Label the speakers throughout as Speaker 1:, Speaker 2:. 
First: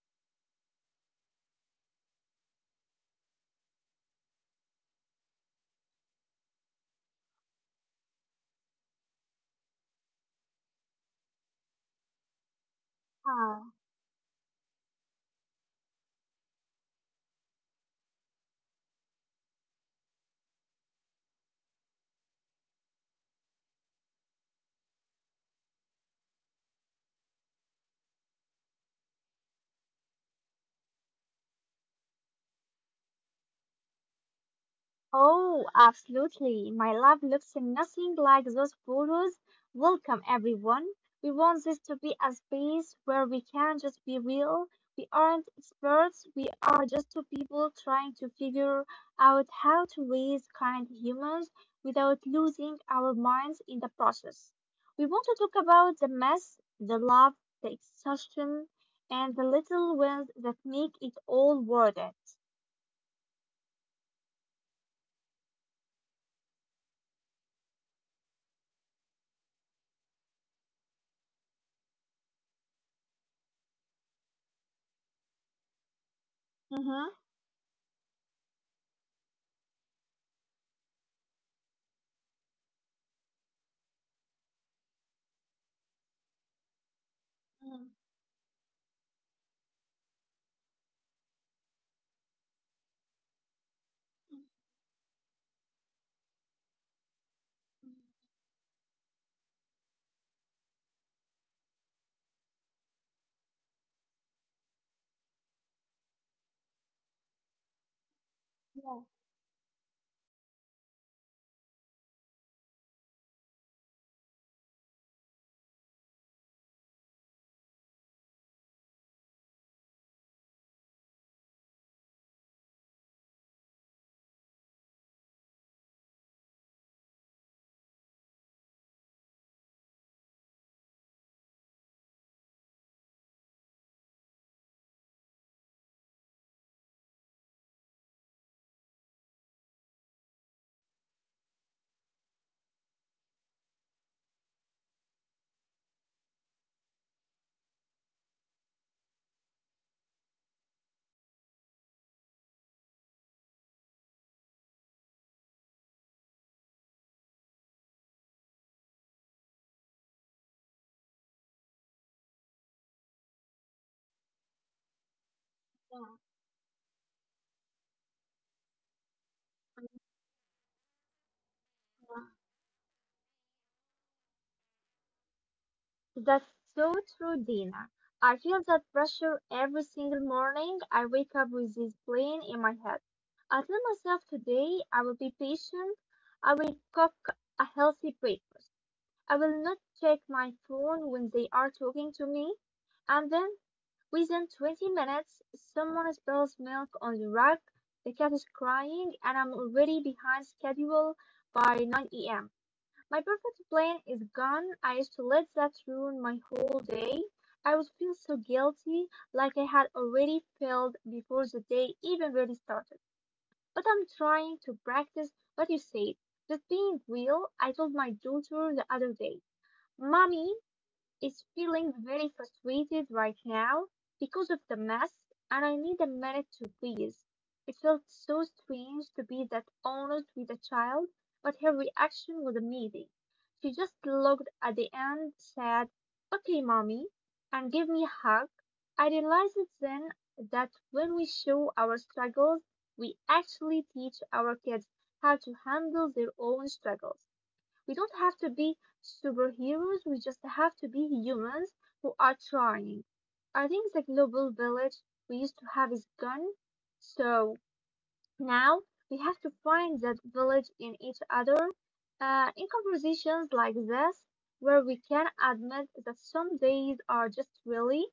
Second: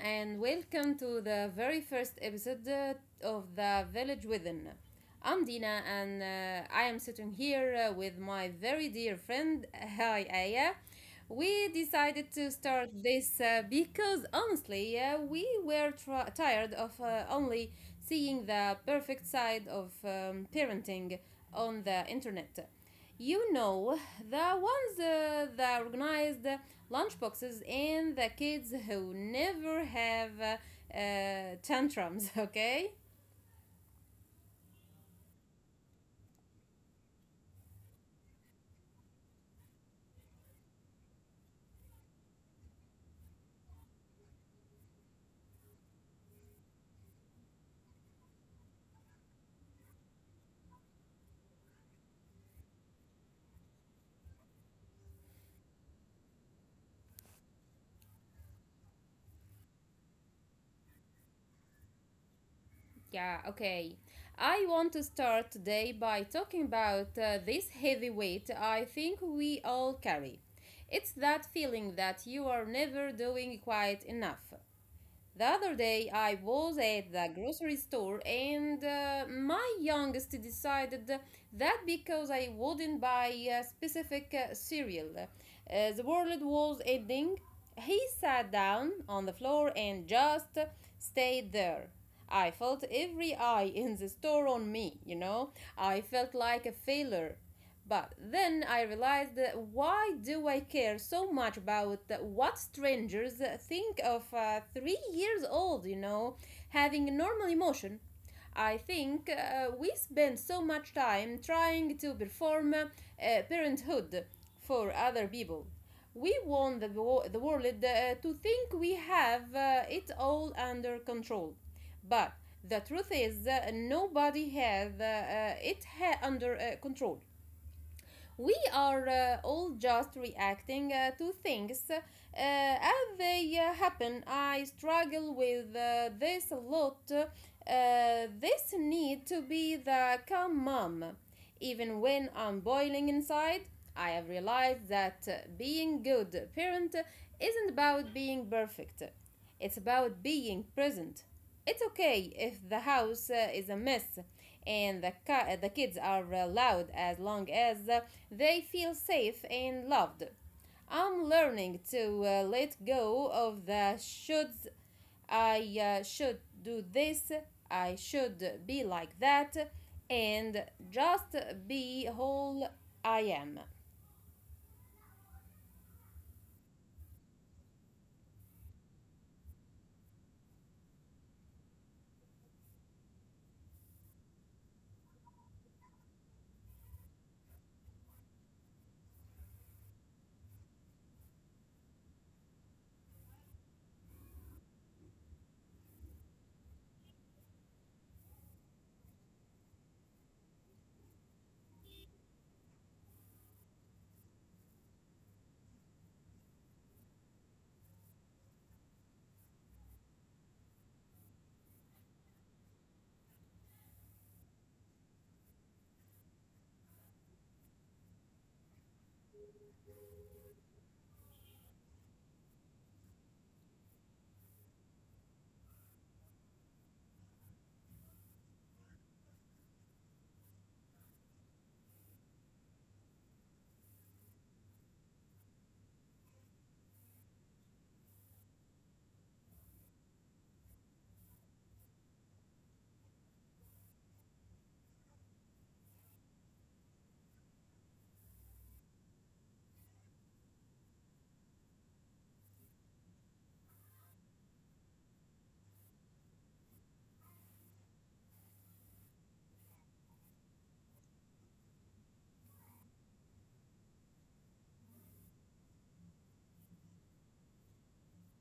Speaker 1: and welcome to the very first episode of The Village Within. I'm Dina, and I am sitting here with my very dear friend. Hi, Aya. We decided to start this
Speaker 2: Ah,
Speaker 1: because honestly, we were tired of only seeing the perfect side of parenting on the internet. You know, the ones that organized lunchboxes and the kids who never have tantrums, okay?
Speaker 2: oh, Absolutely. My love looks nothing like those photos. Welcome, everyone. We want this to be a space where we can just be real. We aren't experts. We are just two people trying to figure out how to raise kind humans without losing our minds in the process. We want to talk about the mess, the love, the exhaustion, and the little wins that make it all worth it.
Speaker 1: Yeah, okay. I want to start today by talking about this heavy weight I think we all carry. It's that feeling that you are never doing quite enough. The other day, I was at the
Speaker 2: Mhm.
Speaker 1: grocery store and my youngest decided that because I wouldn't buy a specific cereal, the world was ending. He sat down on the floor and just stayed there. I felt every eye in the store on me, you know. I felt like a failure. But then I realized that why do I care so much about what strangers think of 3 years old, having a normal emotion? I think
Speaker 2: Yeah,
Speaker 1: we spend so much time trying to perform parenthood for other people. We want the world to think we have it all under control. But the truth is, nobody has it under control. We are all just reacting to things as they happen. I struggle with this a lot. This need to be the calm mom. Even when I'm boiling inside, I have realized that being good parent isn't about being perfect. It's about being present. It's okay if the house is a mess and the kids are loud as long as they feel safe and loved. I'm learning to let go of the shoulds. I should
Speaker 2: yeah.
Speaker 1: do this, I should be like that,
Speaker 2: And,
Speaker 1: and just be
Speaker 2: uh,
Speaker 1: whole I am.
Speaker 2: that's so true, Dina. I feel that pressure every single morning. I wake up with this plan in my head. I tell myself today I will be patient. I will cook a healthy breakfast. I will not check my phone when they are talking to me. And then within 20 minutes, someone spills milk on the rug. The cat is crying, and I'm already behind schedule by 9 a.m. My perfect plan is gone. I used to let that ruin my whole day. I would feel so guilty, like I had already failed before the day even really started. But I'm trying to practice what you said, just being real. I told my daughter the other day, "Mommy is feeling very frustrated right now because of the mess and I need a minute, to please." It felt so strange to be that honest with a child, but her reaction was amazing. She just looked at the end, said, "Okay, mommy," and gave me a hug. I realized then that when we show our struggles, we actually teach our kids how to handle their own struggles. We don't have to be superheroes, we just have to be humans who are trying. I think the global village we used to have is gone, so now we have to find that village in each other. In conversations like this, where we can admit that some days are just really,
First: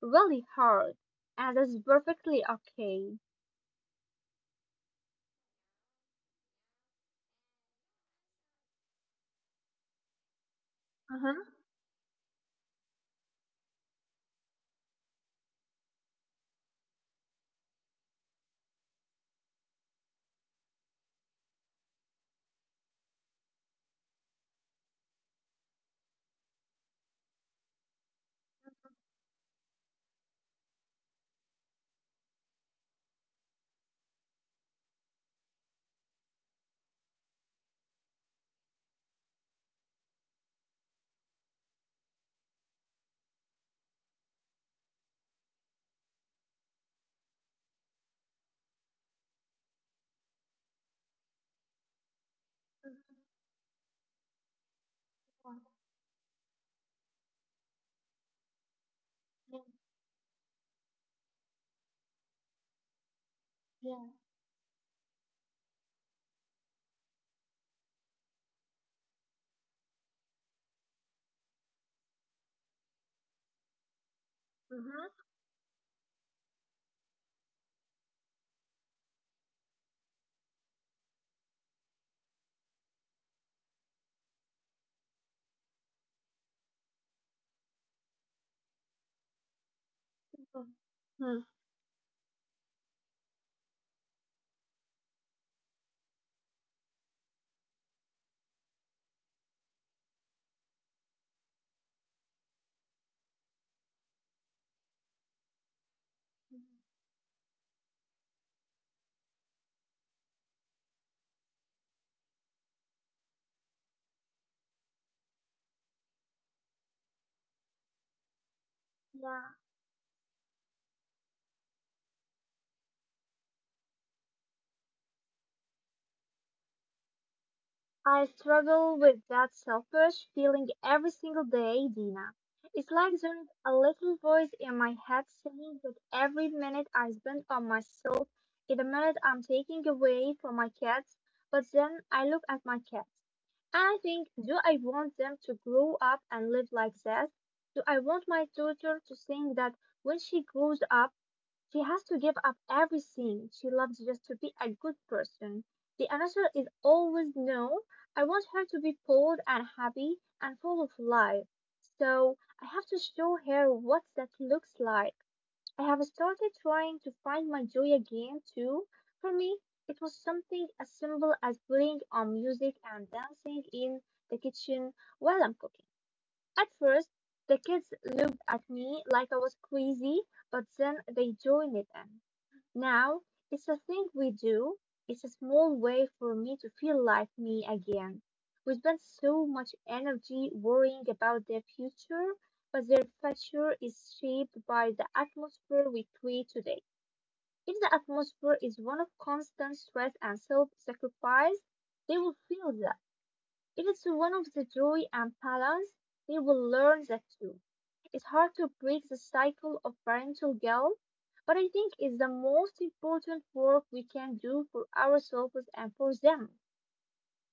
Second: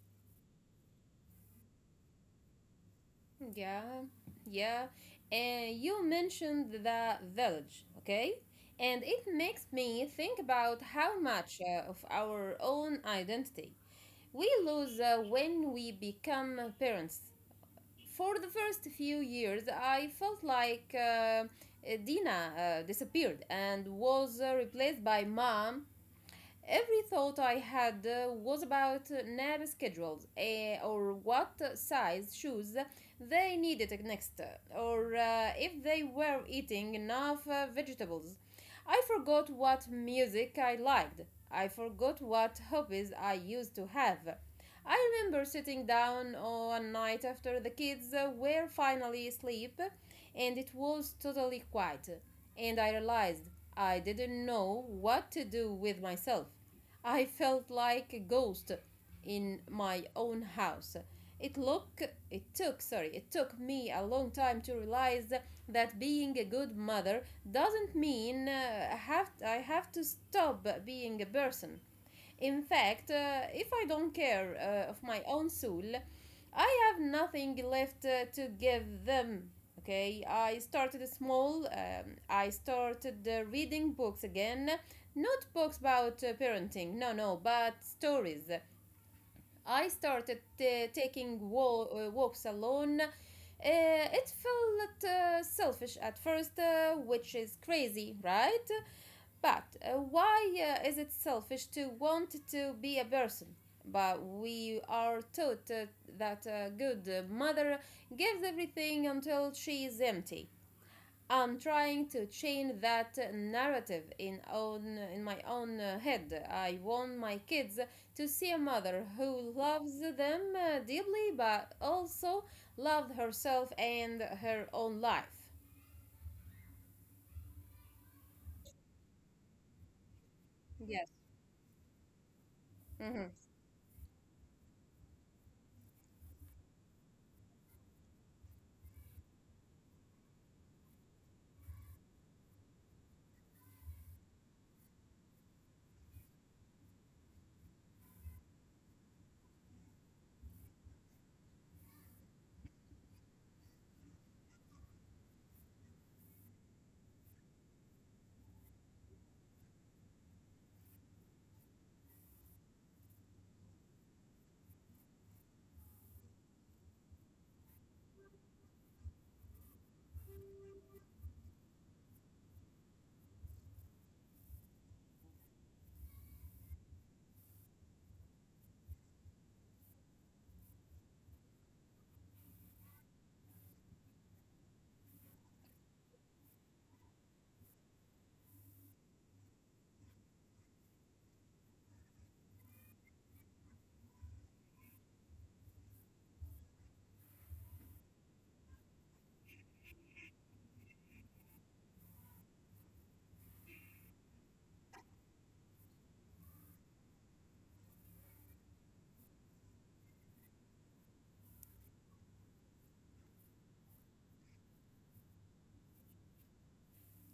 Speaker 2: really hard, and that's perfectly okay.
Speaker 1: Yeah, yeah. And you mentioned the village, okay? And it makes me think about how
Speaker 2: Uh-huh.
Speaker 1: much of our own identity we lose when we become parents. For the first few years, I felt like Dina disappeared and was replaced by mom. Every thought I had was about nap schedules or what size shoes they needed next, or if they were eating enough vegetables. I forgot what music I liked. I forgot what hobbies I used to have. I remember sitting down one night after the kids were finally asleep and it was totally quiet, and I realized I didn't know what to do with myself. I felt like a ghost in my own house. It look it took, sorry, it took me a
Speaker 2: Yeah. Yeah.
Speaker 1: long time to realize that being a good mother doesn't mean have I have to stop being a person. In fact, if I don't care of my
Speaker 2: Mm-hmm.
Speaker 1: own soul, I have nothing left to give them. Okay, I started small. I started reading books again. Not books about parenting, no, no, but stories. I started taking walks alone. It felt selfish at first, which is crazy, right? But why is it selfish to want to be a person? But we are taught that a good mother gives everything until she is empty. I'm trying to change that narrative in own in my own head. I want my kids to see a mother who
Speaker 2: Yeah.
Speaker 1: loves them deeply, but also loves herself and her own life.
Speaker 2: I struggle with that selfish feeling
Speaker 1: Yes.
Speaker 2: every single day, Dina. It's
Speaker 1: Mhm.
Speaker 2: like there's a little voice in my head saying that every minute I spend on myself is a minute I'm taking away from my kids. But then I look at my kids and I think, do I want them to grow up and live like this? Do I want my daughter to think that when she grows up, she has to give up everything she loves just to be a good person? The answer is always no. I want her to be bold and happy and full of life. So I have to show her what that looks like. I have started trying to find my joy again too. For me, it was something as simple as putting on music and dancing in the kitchen while I'm cooking. At first, the kids looked at me like I was crazy, but then they joined it in. Now, it's a thing we do. It's a small way for me to feel like me again. We spend so much energy worrying about their future, but their future is shaped by the atmosphere we create today. If the atmosphere is one of constant stress and self sacrifice, they will feel that. It is one of the joy and balance. They will learn that too. It's hard to break the cycle of parental guilt, but I think it's the most important work we can do for ourselves and for them.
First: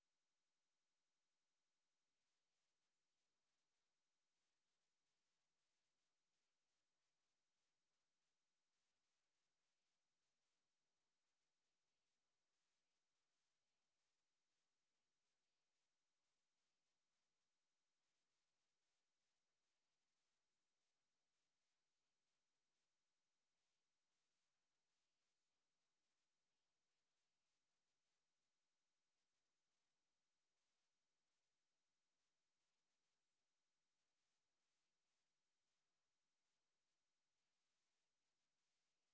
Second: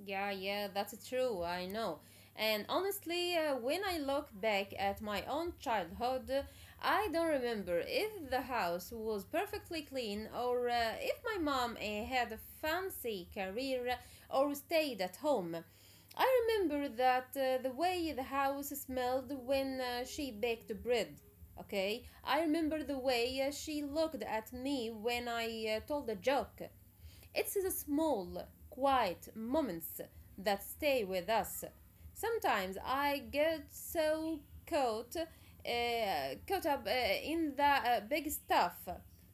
Speaker 1: Yeah, yeah, that's true. I know. And honestly, when I look back at my own childhood, I don't remember if the house was perfectly clean or if my mom had a fancy career or stayed at home. I remember that the way the house smelled when she baked bread. Okay, I remember the way she looked at me when I told a joke. It's the small, quiet moments that stay with us. Sometimes I get so caught up in the big stuff,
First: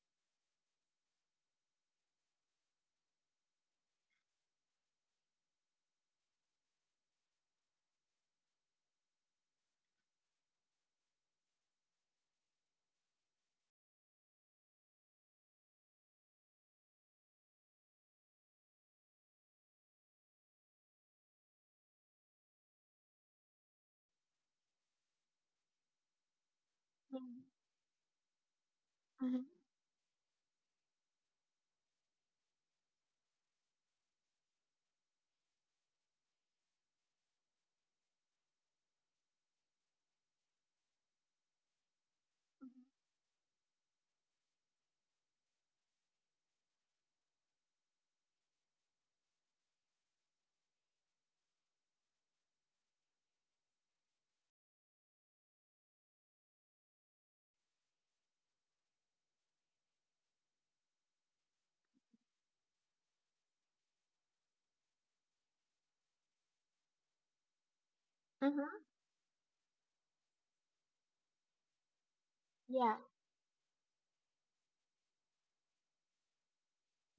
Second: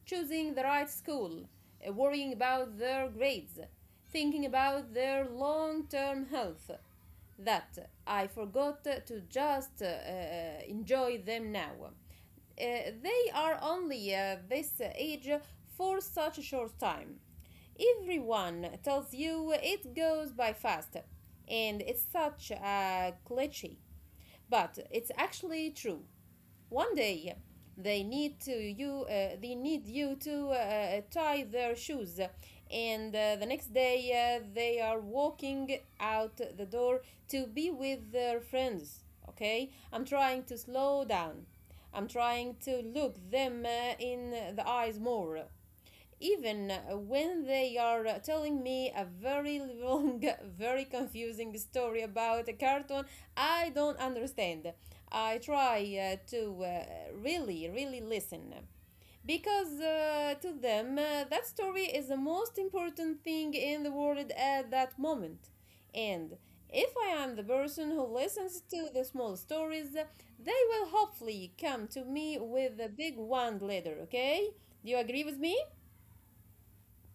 Speaker 1: choosing the right school, worrying about their grades, thinking about their long term health, that I forgot to just enjoy them now. Uh, they are only this age for such a short time. Everyone tells you it goes by fast, and it's such a cliche, but it's actually true. One day, they need to you.
Speaker 2: Mm-hmm.
Speaker 1: They need you to tie their shoes, and the next day they are walking out the door to be with their friends. Okay, I'm trying to slow down. I'm trying to look them in the eyes more even when they are telling me a very long, very confusing story about a cartoon I don't understand. I try to really, really listen. Because to them, that story is the most important thing in the world at that moment. And if I am the person who listens
Speaker 2: Hmm.
Speaker 1: to the small stories, they will hopefully come to me with
Speaker 2: Yeah,
Speaker 1: the big one later, okay? Do you agree with me?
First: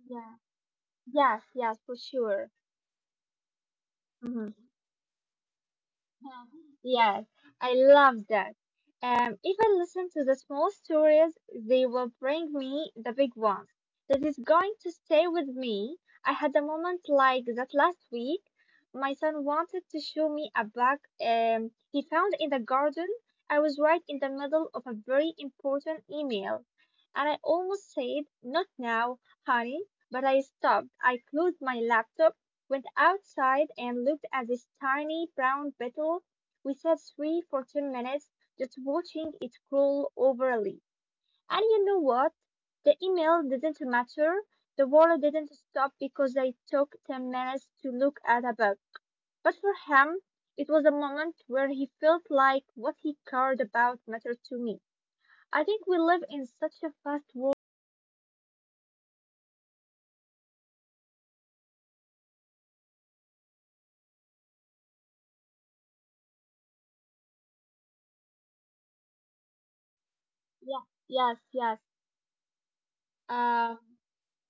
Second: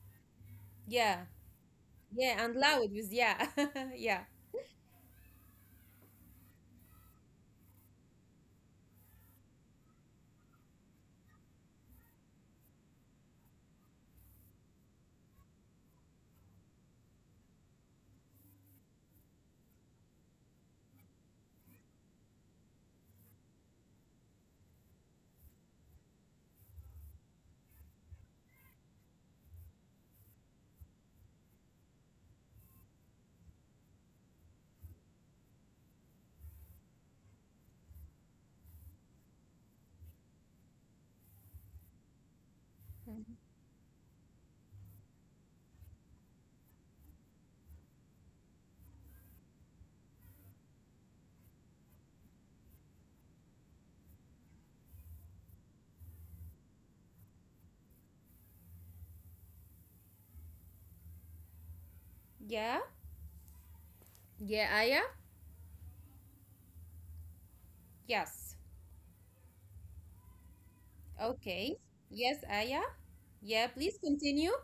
Speaker 2: yeah.
Speaker 1: Yeah.
Speaker 2: Yes, yes, for
Speaker 1: Yeah,
Speaker 2: sure.
Speaker 1: and loud with yeah. yeah.
Speaker 2: Mhm. Yes, I love that. If I listen to the small stories, they will bring me the big ones. That is going to stay with me. I had a moment like that last week. My son wanted to show me a bug he found in the garden. I was right in the middle of a very important email, and I almost said, "Not now, honey," but I stopped. I closed my laptop, went outside and looked at this tiny brown beetle. We sat free for 10 minutes just watching it crawl over a leaf. And you know what? The email didn't
Speaker 1: Mhm.
Speaker 2: matter. The world didn't stop because they took 10 minutes to look at a bug. But for him, it was a moment where he felt like what he cared about mattered to me. I think we live in such a fast world.
Speaker 1: Yeah. Yeah, Aya. Yes.
Speaker 2: Yeah, yes,
Speaker 1: Okay.
Speaker 2: yes.
Speaker 1: Yes, Aya. Yeah,
Speaker 2: Uh.
Speaker 1: please continue.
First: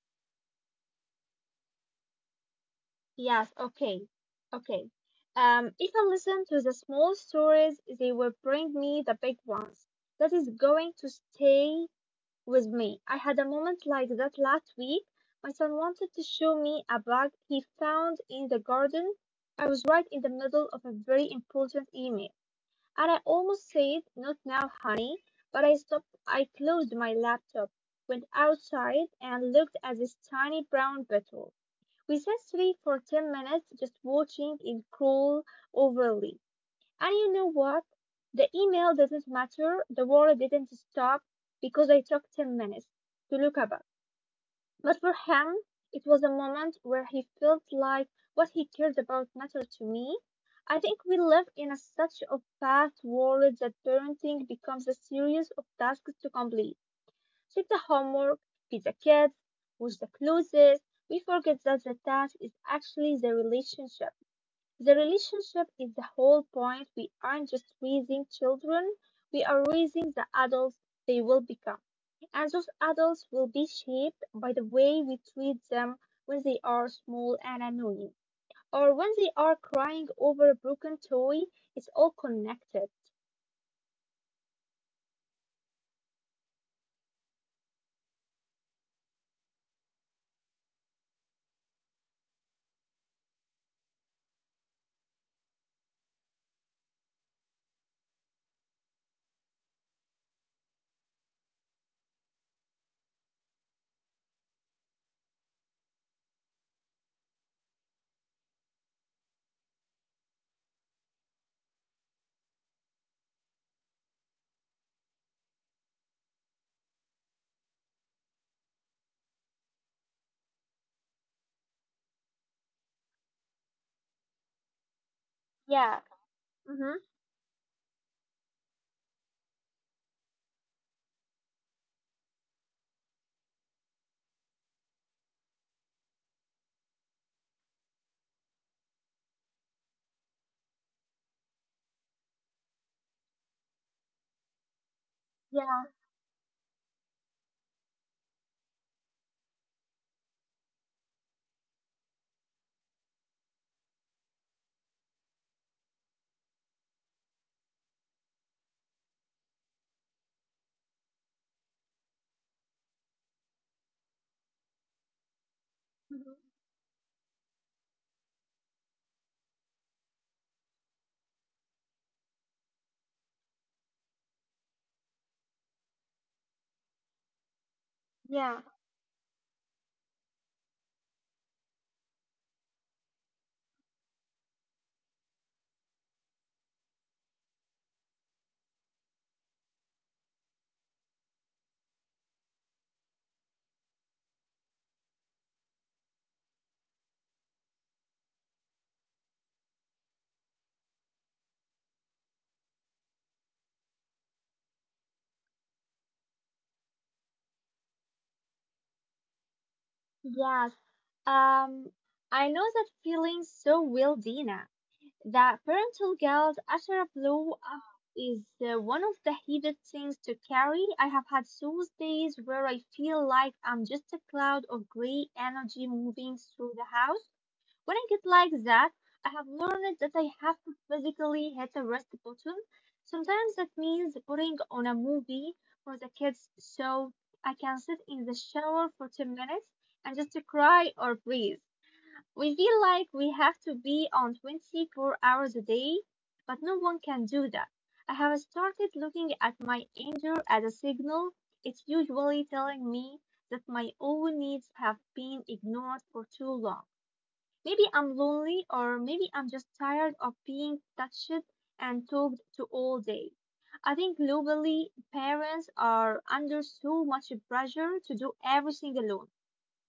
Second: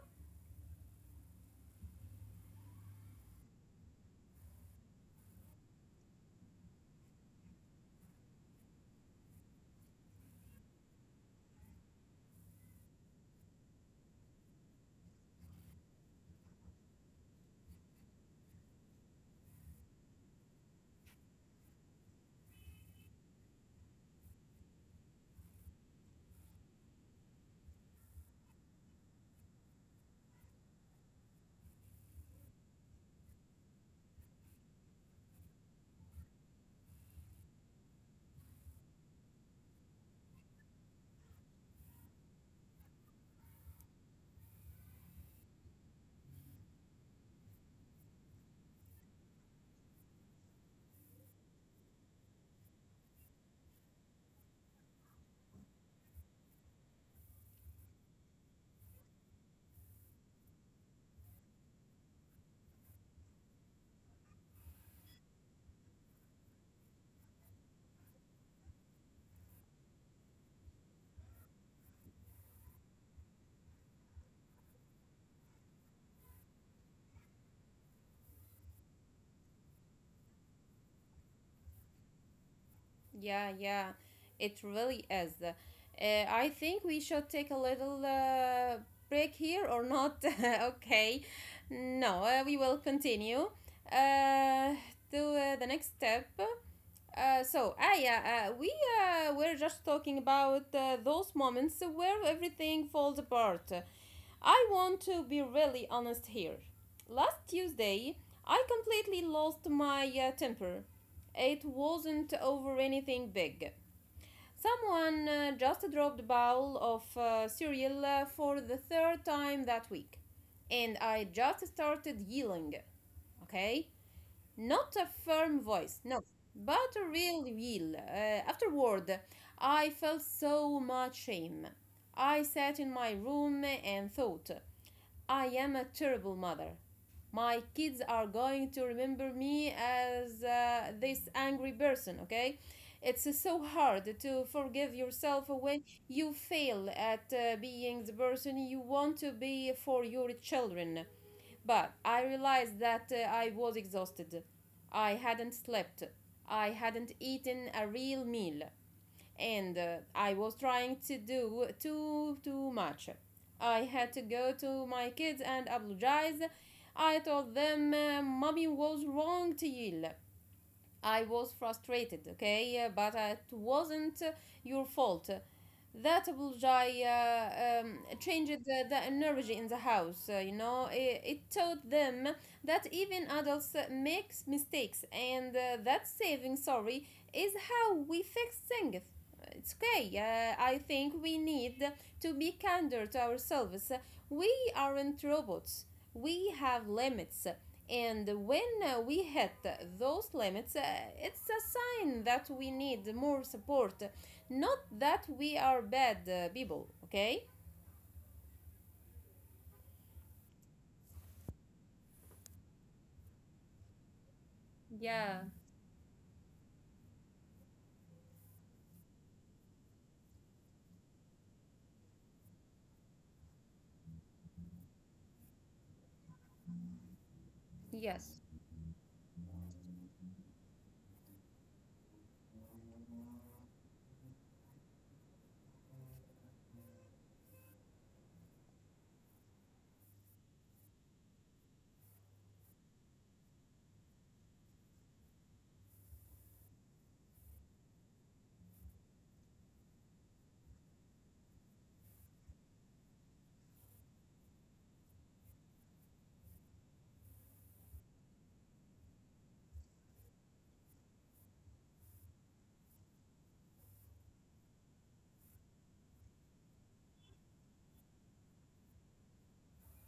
Speaker 2: Yes, okay, okay. If I listen to the small stories, they will bring me the big ones. That is going to stay with me. I had a moment like that last week. My son wanted to show me a bug he found in the garden. I was right in the middle of a very important email, and I almost said, "Not now, honey." But I stopped. I closed my laptop, went outside, and looked at this tiny brown beetle. We sat still for 10 minutes just watching it crawl overly. And you know what? The email does not matter, the world didn't stop because I took 10 minutes to look up. But for him, it was a moment where he felt like what he cared about mattered to me. I think we live in a such a fast world that parenting becomes a series of tasks to complete. Check the homework, feed the kids, wash the clothes. We forget that the task is actually the relationship. The relationship is the whole point. We aren't just raising children, we are raising the adults they will become. And those adults will be shaped by the way we treat them when they are small and annoying, or when they are crying over a broken toy. It's all connected.
Speaker 1: Yeah, yeah. It really is. I think we should take a little break here or not. okay. No, we will continue. Uh, to the next step. So Aya, we were just talking about those moments where everything falls apart. I want to be really honest here. Last Tuesday, I completely lost my temper. It wasn't over anything big. Someone just dropped a bowl of cereal for the third time that week, and I just started yelling. Okay, not a firm
Speaker 2: Yeah.
Speaker 1: voice, no,
Speaker 2: Mm-hmm.
Speaker 1: but a real yell. Afterward, I felt so much shame. I sat in my room and thought. I am a terrible mother. My kids are going to remember me as this angry person, okay? It's so hard to forgive yourself
Speaker 2: Yeah.
Speaker 1: when you fail at being the person you want to be for your children. But I realized that I was exhausted. I hadn't slept. I hadn't eaten a real meal and I was trying to do too much. I had to go to my kids and
Speaker 2: Hmm.
Speaker 1: apologize. I told them mommy was wrong to yell. I was frustrated, okay, but it wasn't your fault. That apology
Speaker 2: Yeah.
Speaker 1: changed the energy in the house. You know, it taught them that even adults make mistakes, and that saving sorry is how we fix things. It's okay. I think we need to be kinder to ourselves. We aren't robots. We have limits. And when we hit those limits, it's a sign that we need more support, not that we are bad people, okay?
Speaker 2: Yeah. Um, I know that feeling so well, Dina. The
Speaker 1: Yeah.
Speaker 2: parental guilt after a blow up is one of the hardest things to carry. I have had those days where I feel like I'm just a cloud of gray energy moving through the house. When I get like
Speaker 1: Yes.
Speaker 2: that, I have learned that I have to physically hit the rest button. Sometimes that means putting on a movie for the kids so I can sit in the shower for 10 minutes and just to cry or breathe. We feel like we have to be on 24 hours a day, but no one can do that. I have started looking at my anger as a signal. It's usually telling me that my own needs have been ignored for too long. Maybe I'm lonely, or maybe I'm just tired of being touched and talked to all day. I think globally, parents are under so much pressure to do everything alone.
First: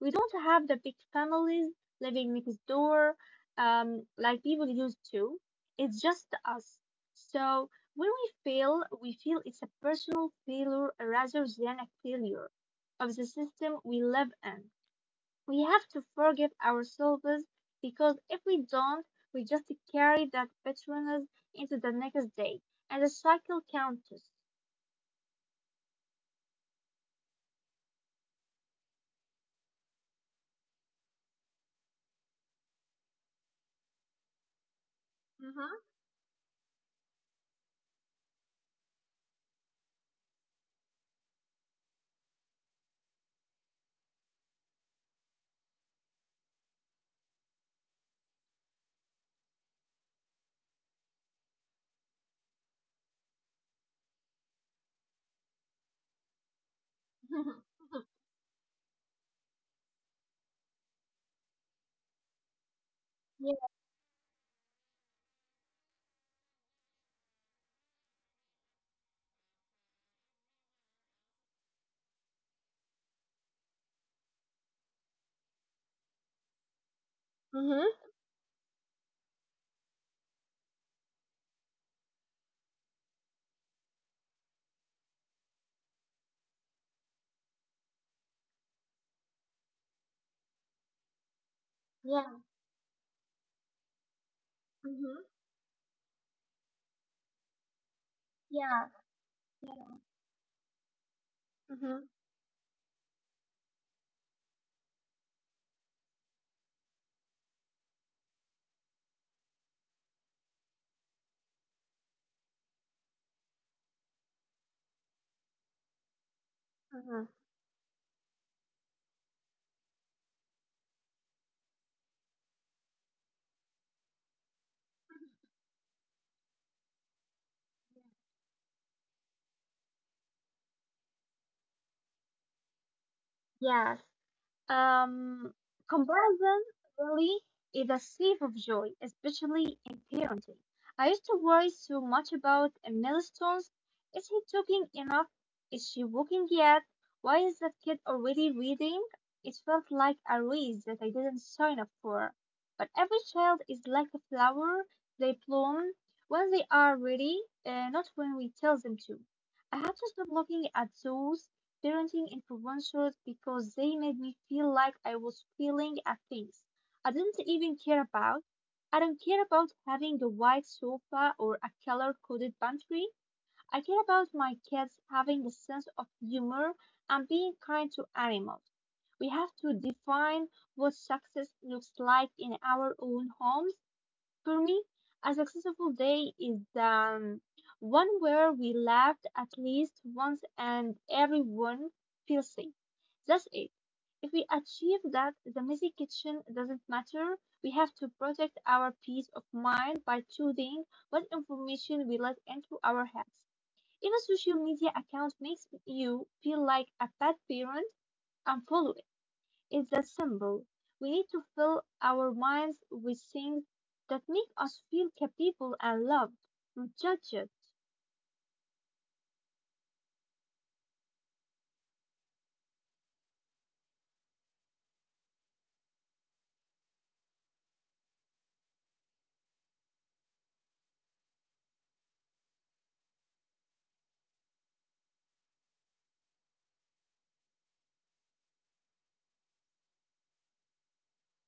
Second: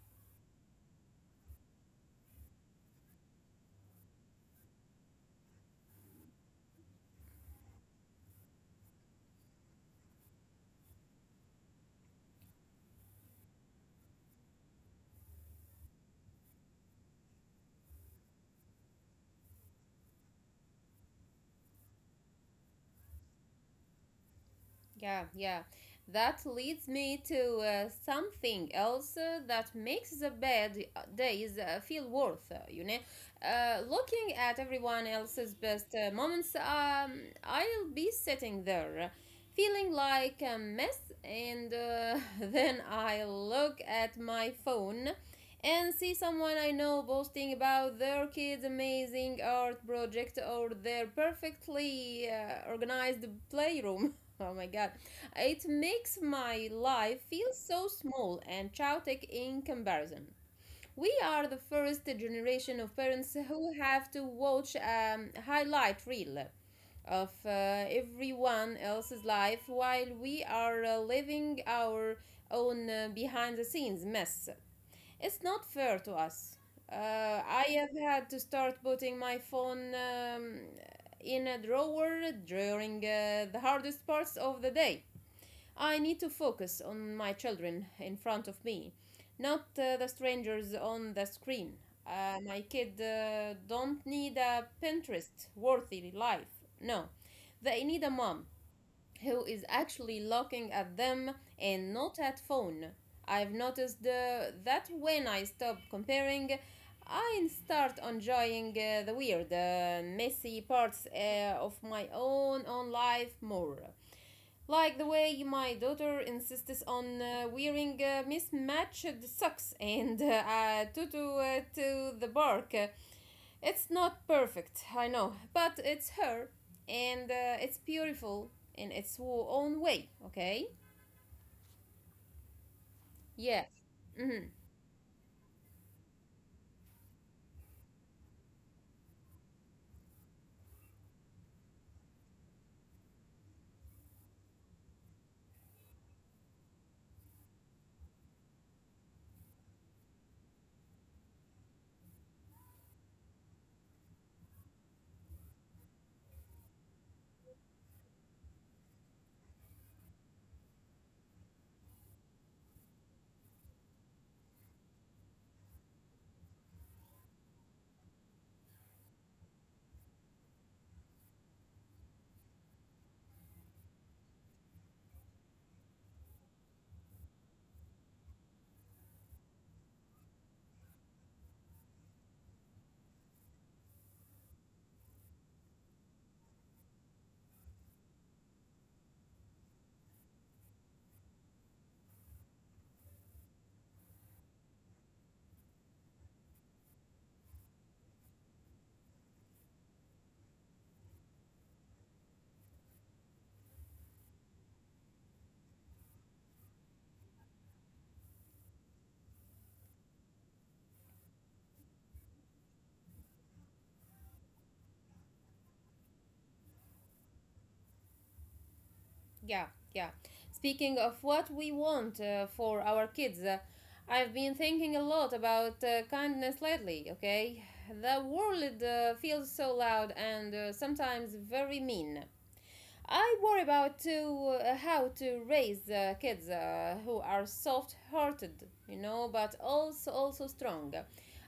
Speaker 2: We don't have the big families living next door like people used to. It's just us. So when we fail, we feel it's a personal failure rather than a failure of the system we live in. We have to forgive ourselves because if we don't, we just carry that bitterness into the next day, and the cycle continues.
Speaker 1: Yeah, yeah. That leads me to something else that makes the bad days feel worth, looking at everyone else's
Speaker 2: Mm-hmm.
Speaker 1: best moments. I'll be sitting there feeling like a mess, and then I look at my phone and see someone I know boasting about their kids' amazing art project or their perfectly organized playroom. Oh my god. It makes my life feel so small and chaotic in comparison. We are the first generation of
Speaker 2: Yeah.
Speaker 1: parents who have to watch highlight reel of everyone else's life while we are living our own behind the scenes mess. It's not fair to us.
Speaker 2: Mm-hmm.
Speaker 1: I have had to start putting my phone in a drawer during the hardest parts of the day. I need to focus on my children in front of me, not the strangers on the screen.
Speaker 2: Yeah.
Speaker 1: My kid don't need a
Speaker 2: Mm-hmm.
Speaker 1: Pinterest worthy life. No, they need a mom
Speaker 2: Yeah.
Speaker 1: who
Speaker 2: Yeah.
Speaker 1: is actually looking at them
Speaker 2: Mm-hmm.
Speaker 1: and not at phone. I've noticed that when I stop comparing, I start enjoying the weird, messy parts of my own life more. Like the way my daughter insists
Speaker 2: Mm-hmm.
Speaker 1: on wearing mismatched socks and a tutu to the park. It's not perfect, I know, but it's her, and it's beautiful in its own way, okay? Yes.
Speaker 2: Yes.
Speaker 1: Yeah. Mhm.
Speaker 2: Um, comparison really is a thief of joy, especially in parenting. I used to worry so much about milestones. Is he talking enough? Is she walking yet? Why is that kid already reading? It felt like a race that I didn't sign up for. But every child is like a flower. They bloom when they are ready, not when we tell them to. I had to stop looking at those parenting influencers because they made me feel like I was feeling at things I didn't even care about. I don't care about having a white sofa or a color coded pantry. I care about my kids having a sense of humor and being kind to animals. We have to define what success looks like in our own homes. For me, a successful day is one where we laughed at least once and everyone feels safe. That's it. If we achieve that, the messy kitchen doesn't matter. We have to protect our peace of mind by choosing what information we let into our heads. If a social media account makes you feel like a bad parent, unfollow is that simple. We need to fill our minds with things that make us feel capable and loved, not judged.
Speaker 1: Yeah, yeah. Speaking of what we want for our kids, I've been thinking a lot about kindness lately, okay? The world feels so loud and sometimes very mean. I worry about to, how to raise kids who are soft-hearted, you know, but also strong.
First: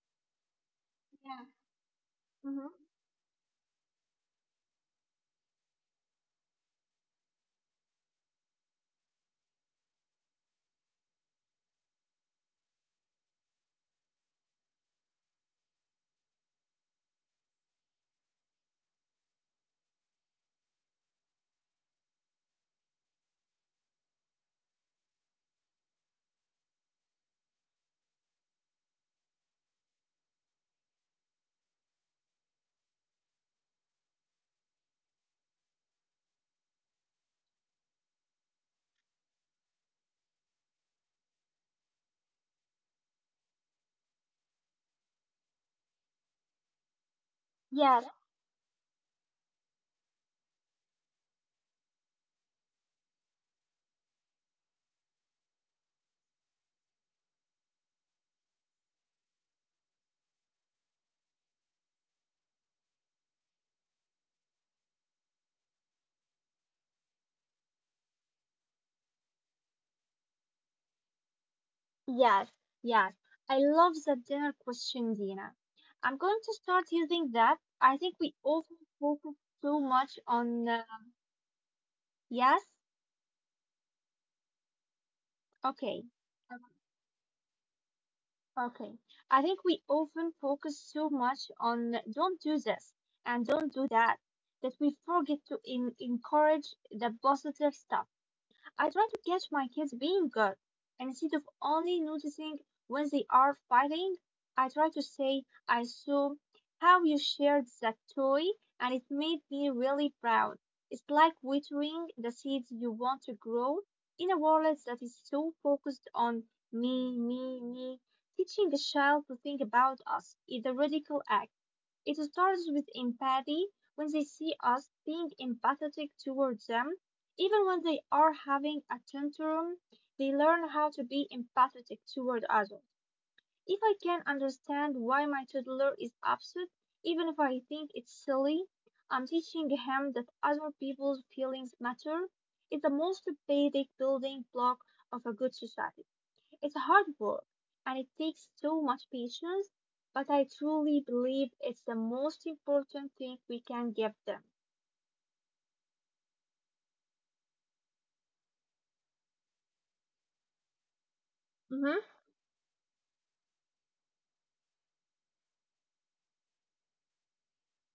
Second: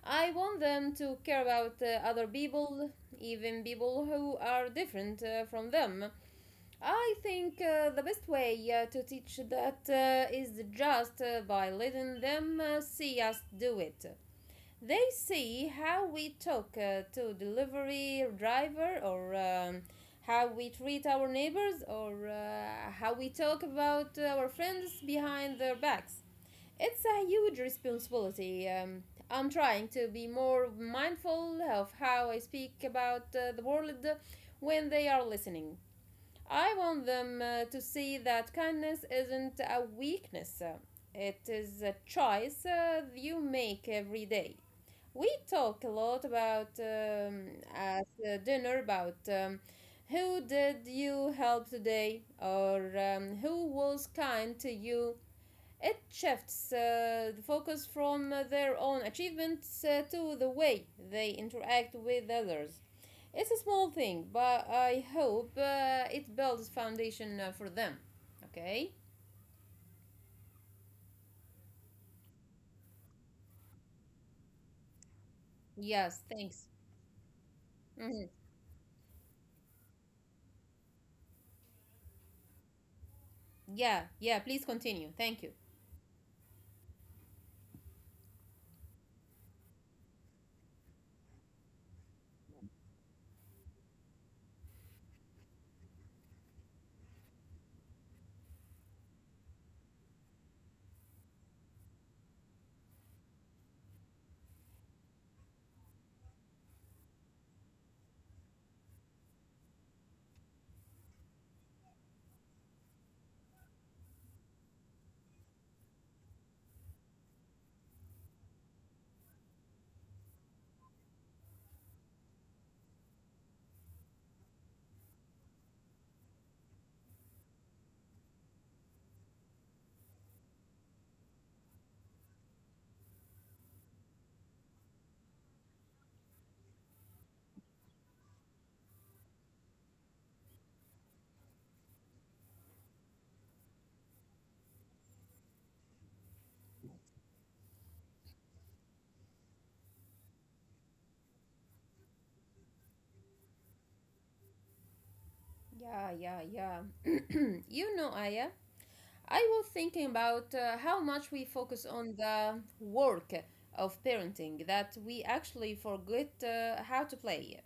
Speaker 1: I want them to
Speaker 2: Yeah.
Speaker 1: care about other
Speaker 2: Mm-hmm.
Speaker 1: people, even people who are different from them. I think the best way to teach that is just by letting them see us do it. They see how we talk to delivery driver or. How we treat our neighbors or how we talk about our friends behind their backs. It's a huge responsibility. I'm trying to be more mindful of how I speak about the world when they are listening. I want them to see that kindness isn't a weakness, it is a choice you make every day. We talk a lot about
Speaker 2: Yes,
Speaker 1: at dinner about who did you help today or who was kind to you. It shifts the focus from their own achievements to the way they interact with others. It's a small thing, but I hope it builds foundation for them. Okay?
Speaker 2: yes, yes. I love that dinner question, Dina. I'm
Speaker 1: Yes,
Speaker 2: going to
Speaker 1: thanks.
Speaker 2: start using that. I think we
Speaker 1: Mhm.
Speaker 2: often focus too much on yes.
Speaker 1: Yeah, yeah, please continue. Thank you.
Speaker 2: Okay. Okay. I think we often focus so much on don't do this and don't do that that we forget to encourage the positive stuff. I try to catch my kids being good. And instead of only noticing when they are fighting, I try to say, "I saw how you shared that toy and it made me really proud." It's like watering the seeds you want to grow in a world that is so focused on me, me, me. Teaching a child to think about us is a radical act. It starts with empathy when they see us being empathetic towards them. Even when they are having a tantrum, they learn how to be empathetic toward others. If I can understand why my toddler is upset, even if I think it's silly, I'm teaching him that other people's feelings matter. It's the most basic building block of a good society. It's hard work and it takes so much patience, but I truly believe it's the most important thing we can give them.
Speaker 1: Yeah, yeah, yeah. You know, Aya, I was thinking about how much we
Speaker 2: Mm-hmm.
Speaker 1: focus on the work of parenting that we actually forget how to play.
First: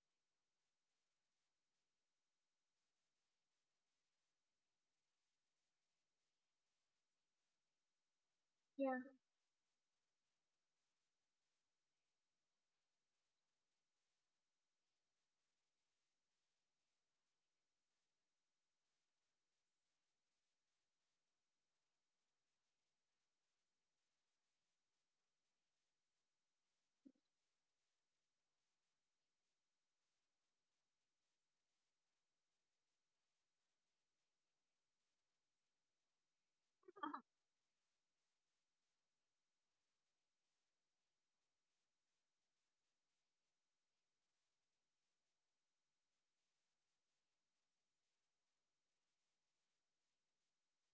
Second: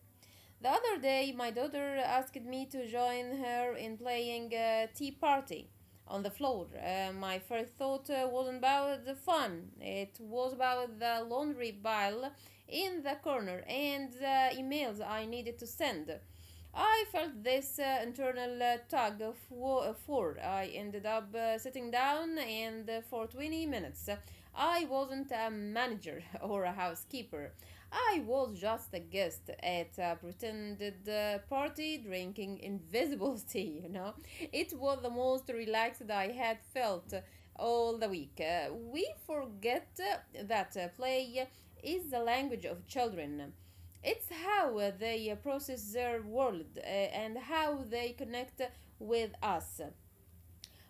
Speaker 1: The other day, my daughter asked me to join her in playing a tea party on the floor. My first thought wasn't
Speaker 2: Yeah.
Speaker 1: about the fun, it was about the laundry pile in the corner and the emails I needed to send. I felt this internal tug of war. I ended up sitting down, and for 20 minutes, I wasn't a manager or a housekeeper. I was just a guest at a pretended party drinking invisible tea. It was the most relaxed I had felt all the week. We forget that play is the language of children. It's how they process their world and how they connect with us.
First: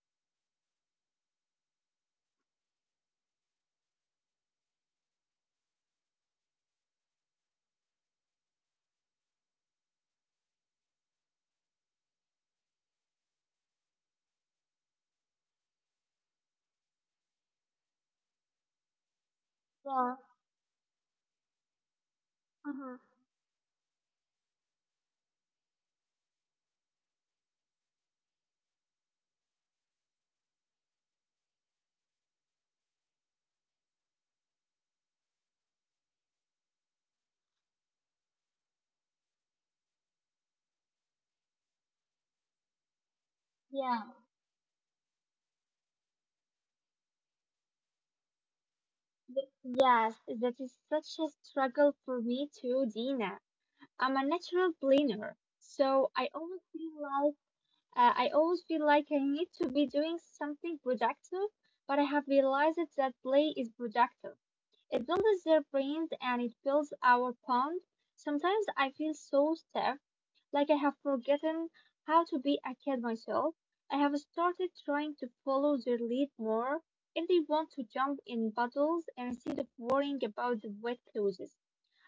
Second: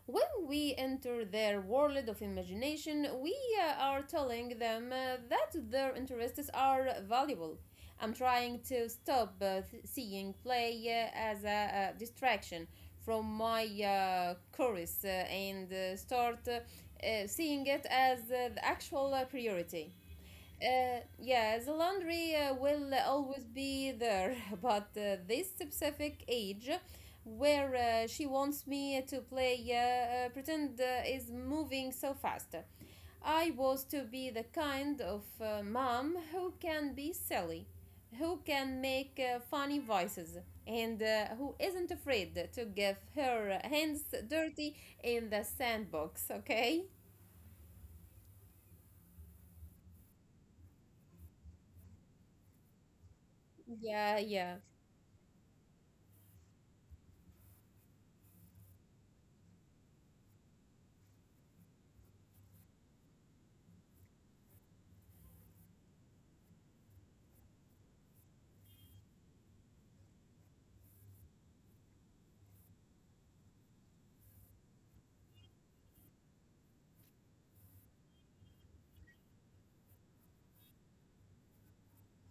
Speaker 1: When we enter their world of imagination, we are telling them that their interests are valuable. I'm trying to stop seeing play as a distraction from my course and start seeing it as the actual priority.
Speaker 2: Yeah.
Speaker 1: Yeah, the laundry will
Speaker 2: Uh-huh.
Speaker 1: always be there, but this specific age where she wants me to play pretend is moving so fast. I was to be the kind of mom who can be silly, who can make funny voices, and who isn't afraid to give her
Speaker 2: Yeah.
Speaker 1: hands dirty in the sandbox, okay?
Speaker 2: Yes, that is such a struggle for me too, Dina.
Speaker 1: Yeah,
Speaker 2: I'm a
Speaker 1: yeah,
Speaker 2: natural planner, so I always feel like I need to be doing something productive, but I have realized that play is productive. It builds their brains and it fills our pond. Sometimes I feel so stiff, like I have forgotten how to be a kid myself. I have started trying to follow their lead more. If they want to jump in puddles instead of worrying about the wet clothes,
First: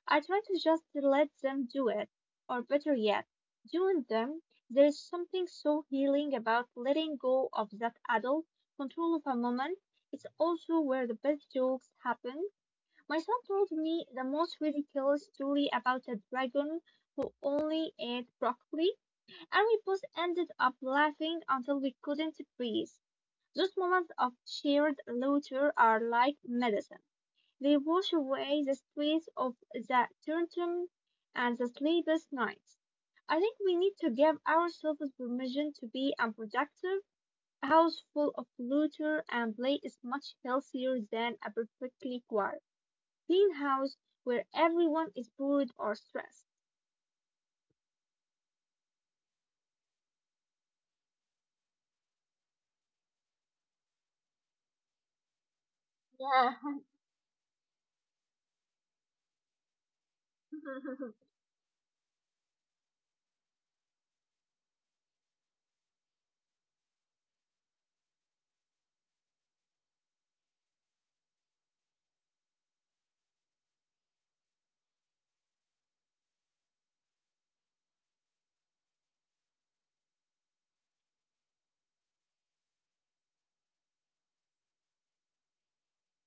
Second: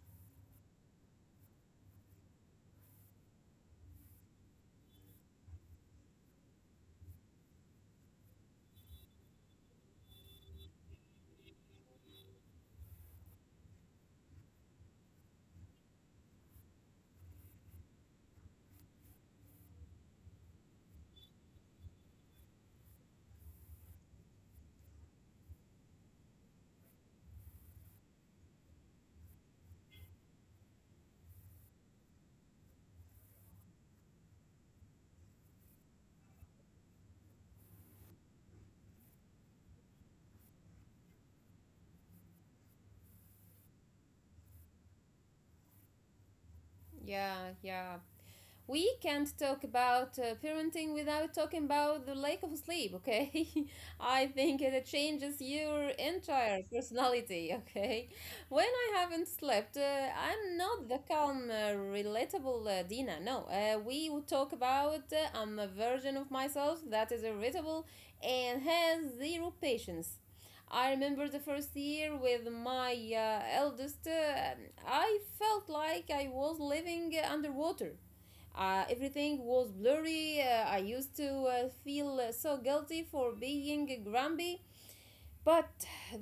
Speaker 2: I try to just let them do it. Or better yet, doing them. There is something so healing about letting go of that adult control of a moment. It's also where the best jokes happen. My son told me the most ridiculous story about a dragon who only ate broccoli, and we both ended up laughing until we couldn't breathe. Those moments of shared laughter are like medicine. They wash away the stress of the tantrum and the sleepless nights. I think we need to give ourselves permission to be unproductive. A house full of laughter and play is much healthier than a perfectly quiet clean house where everyone is bored or stressed.
Speaker 1: yeah, yeah. We can't talk about parenting without talking about the lack of sleep, okay? I think it changes your entire personality, okay? When I haven't slept, I'm not the calm, relatable Dina. No, we would talk about I'm a version of myself that is irritable and has zero patience. I remember the first year with my eldest, I felt like I was living underwater. Everything was blurry. I used to feel so guilty for being grumpy. But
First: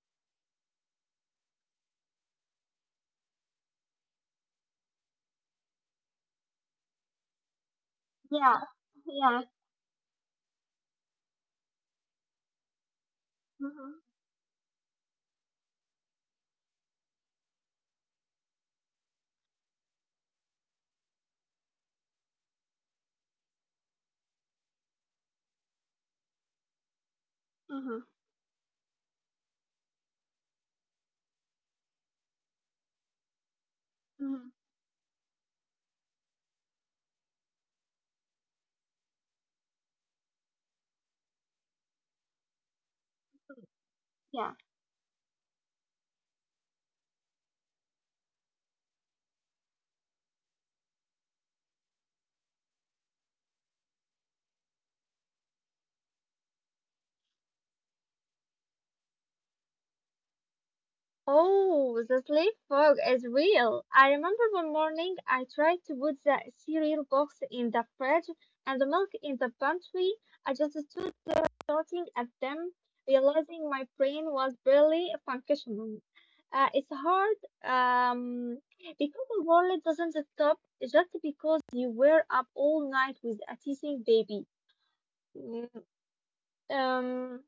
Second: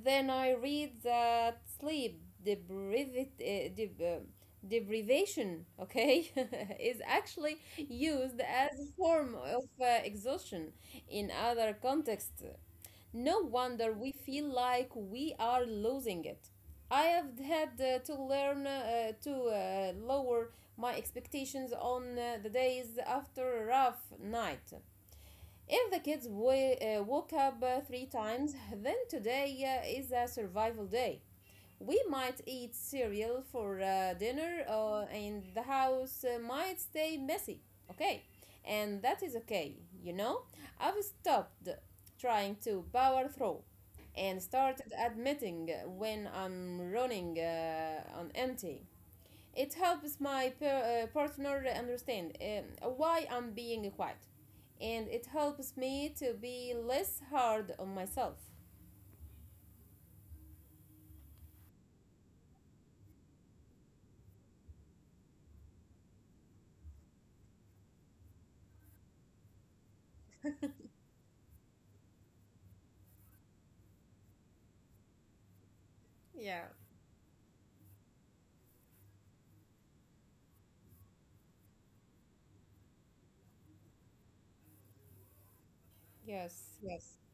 Speaker 1: then I read that sleep deprivation, okay, is actually used
Speaker 2: Yeah,
Speaker 1: as a form
Speaker 2: yeah,
Speaker 1: of exhaustion in other contexts. No wonder
Speaker 2: hmm
Speaker 1: we feel like we are losing it. I have had to learn to lower my expectations on the days after a rough night. If the woke up three
Speaker 2: hmm
Speaker 1: times, then today is a survival day. We might eat cereal for
Speaker 2: hmm
Speaker 1: dinner, and the house might stay messy. Okay, and that is okay, you know? I've stopped trying to power through and
Speaker 2: yeah.
Speaker 1: started admitting when I'm running on empty. It helps my partner understand why I'm being quiet, and it helps me to be less hard on myself.
Speaker 2: Oh, the sleep fog is real. I remember one morning I tried to put the cereal box in the fridge and the milk in the pantry. I just stood shouting at them, realizing my brain was barely functioning.
Speaker 1: Yeah.
Speaker 2: It's hard um, because the world doesn't stop just because you were up all night with a teething baby. Mm.
Speaker 1: Yes. Yes.
Speaker 2: Um,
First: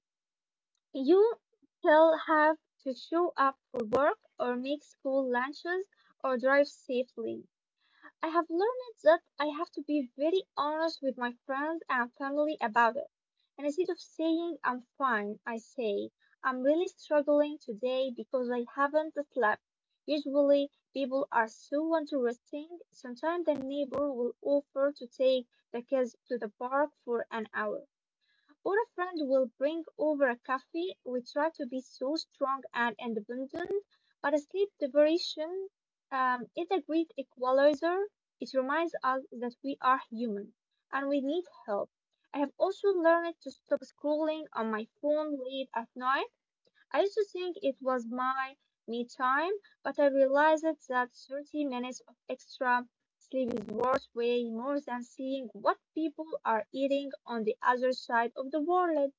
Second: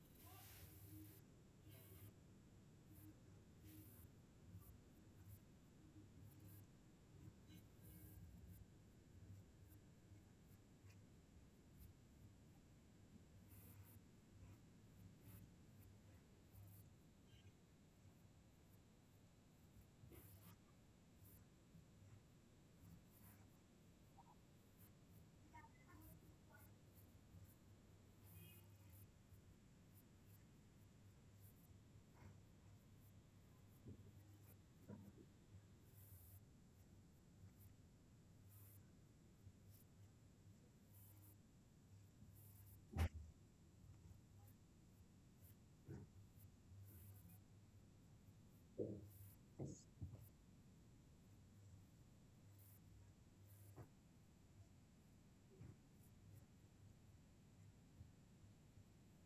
Speaker 2: you still have to show up for work or make school lunches or drive safely. I have learned that I have to be very honest with my friends and family about it. And instead of saying I'm fine, I say I'm really struggling today because I haven't slept. Usually people are so interesting. Sometimes the neighbor will offer to take the kids to the park for an hour or a friend will bring over a coffee. We try to be so strong and independent, but sleep deprivation is a great equalizer. It reminds us that we are human and we need help. I have also learned to stop scrolling on my phone late at night. I used to think it was my me time, but I realized that 30 minutes of extra sleep is worth way more than seeing what people are eating on the other side of the world.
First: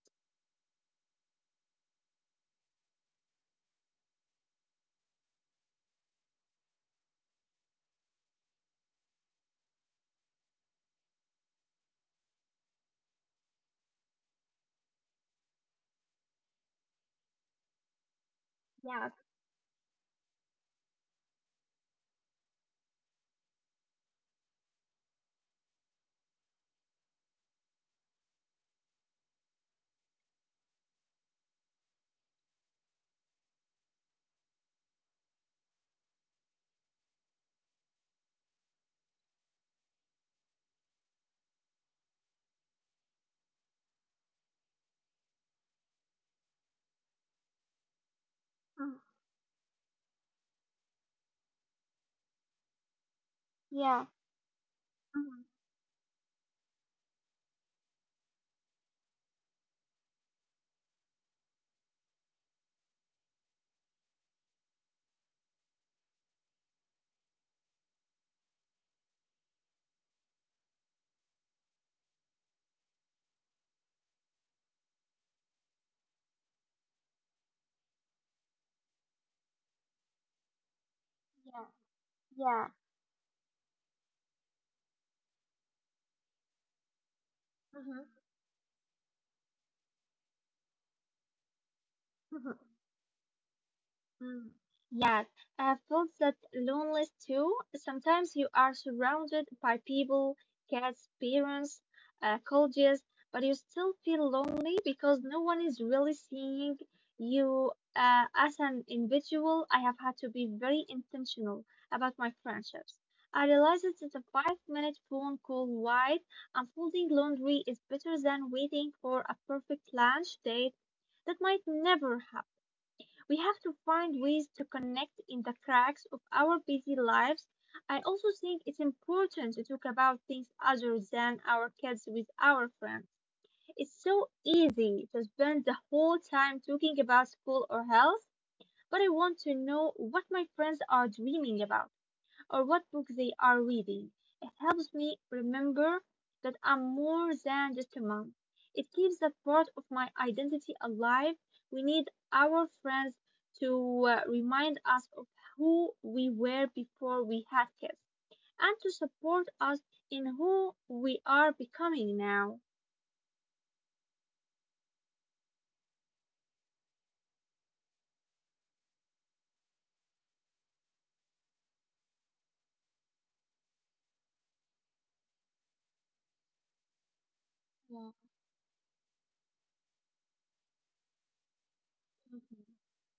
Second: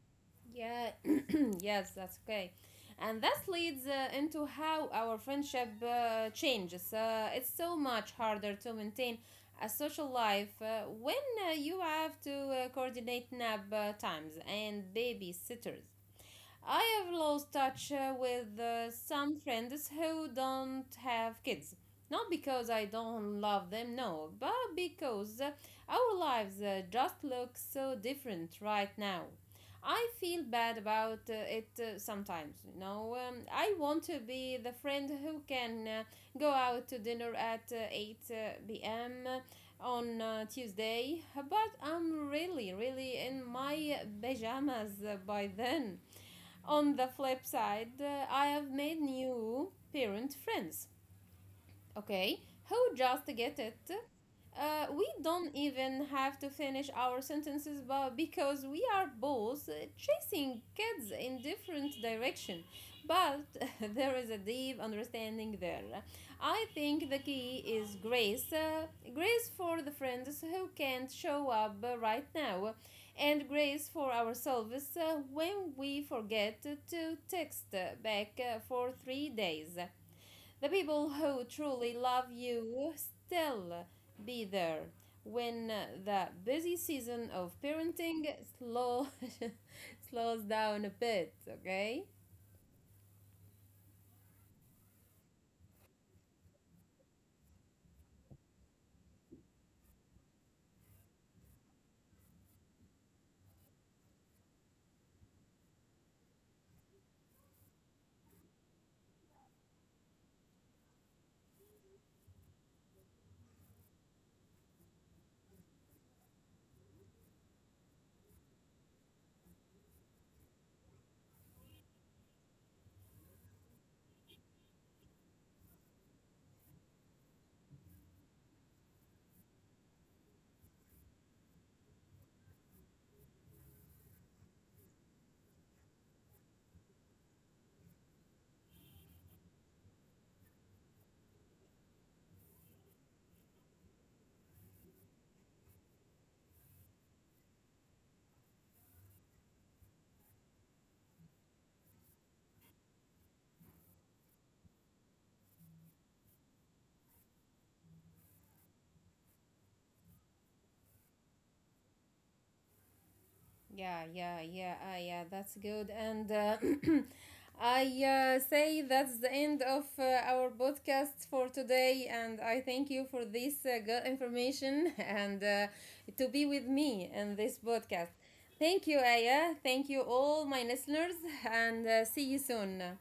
Speaker 1: Yeah, yes, that's okay. And that leads into how our friendship changes. It's so much harder to maintain a social life when you have to coordinate nap times and babysitters. I have lost touch with
Speaker 2: Yeah.
Speaker 1: some friends who don't have kids. Not because I don't love them, no, but because our lives just look so different right now. I feel bad about it sometimes, you know. I want to be the friend who can go out to dinner at 8 p.m. on Tuesday, but I'm really, really in my pajamas by then. On the flip side, I have
Speaker 2: Mm.
Speaker 1: made new parent friends, okay, who just get it.
Speaker 2: Yeah.
Speaker 1: We
Speaker 2: Mm.
Speaker 1: don't even have to finish our sentences but because we are both chasing kids in different direction, but there is a deep understanding there. I think the key is grace, grace for the friends who can't show up right now, and grace for ourselves when we forget to text back for 3 days. The people who
Speaker 2: Yeah.
Speaker 1: truly love
Speaker 2: Yeah.
Speaker 1: you will still be there when the busy season of
Speaker 2: Mm-hmm.
Speaker 1: parenting slow slows down a bit, okay?
Speaker 2: Mm-hmm. Mm. Yes, I have felt that loneliness too. Sometimes you are surrounded by people, cats, parents, colleagues, but you still feel lonely because no one is really seeing you as an individual. I have had to be very intentional about my friendships. I realized that a five-minute phone call wide, unfolding laundry is better than waiting for a perfect lunch date that might never happen. We have to find ways to connect in the cracks of our busy lives. I also think it's important to talk about things other than our kids with our friends. It's so easy to spend the whole time talking about school or health, but I want to know what my friends are dreaming about or what book they are reading. It helps me remember that I'm more than just a mom. It keeps that part of my identity alive. We need our friends to remind us of who we were before we had kids and to support us in who we are becoming now.
Speaker 1: Yeah, yeah, yeah, ah, yeah, that's good. And I say that's the end of our podcast for today. And I thank you for this good information and to be with me in this
Speaker 2: Yeah,
Speaker 1: podcast. Thank you, Aya. Thank you, all my listeners, and see you
Speaker 2: absolutely.
Speaker 1: soon.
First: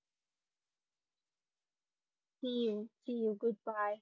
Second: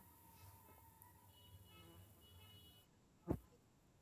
Speaker 2: See you. See you. Goodbye.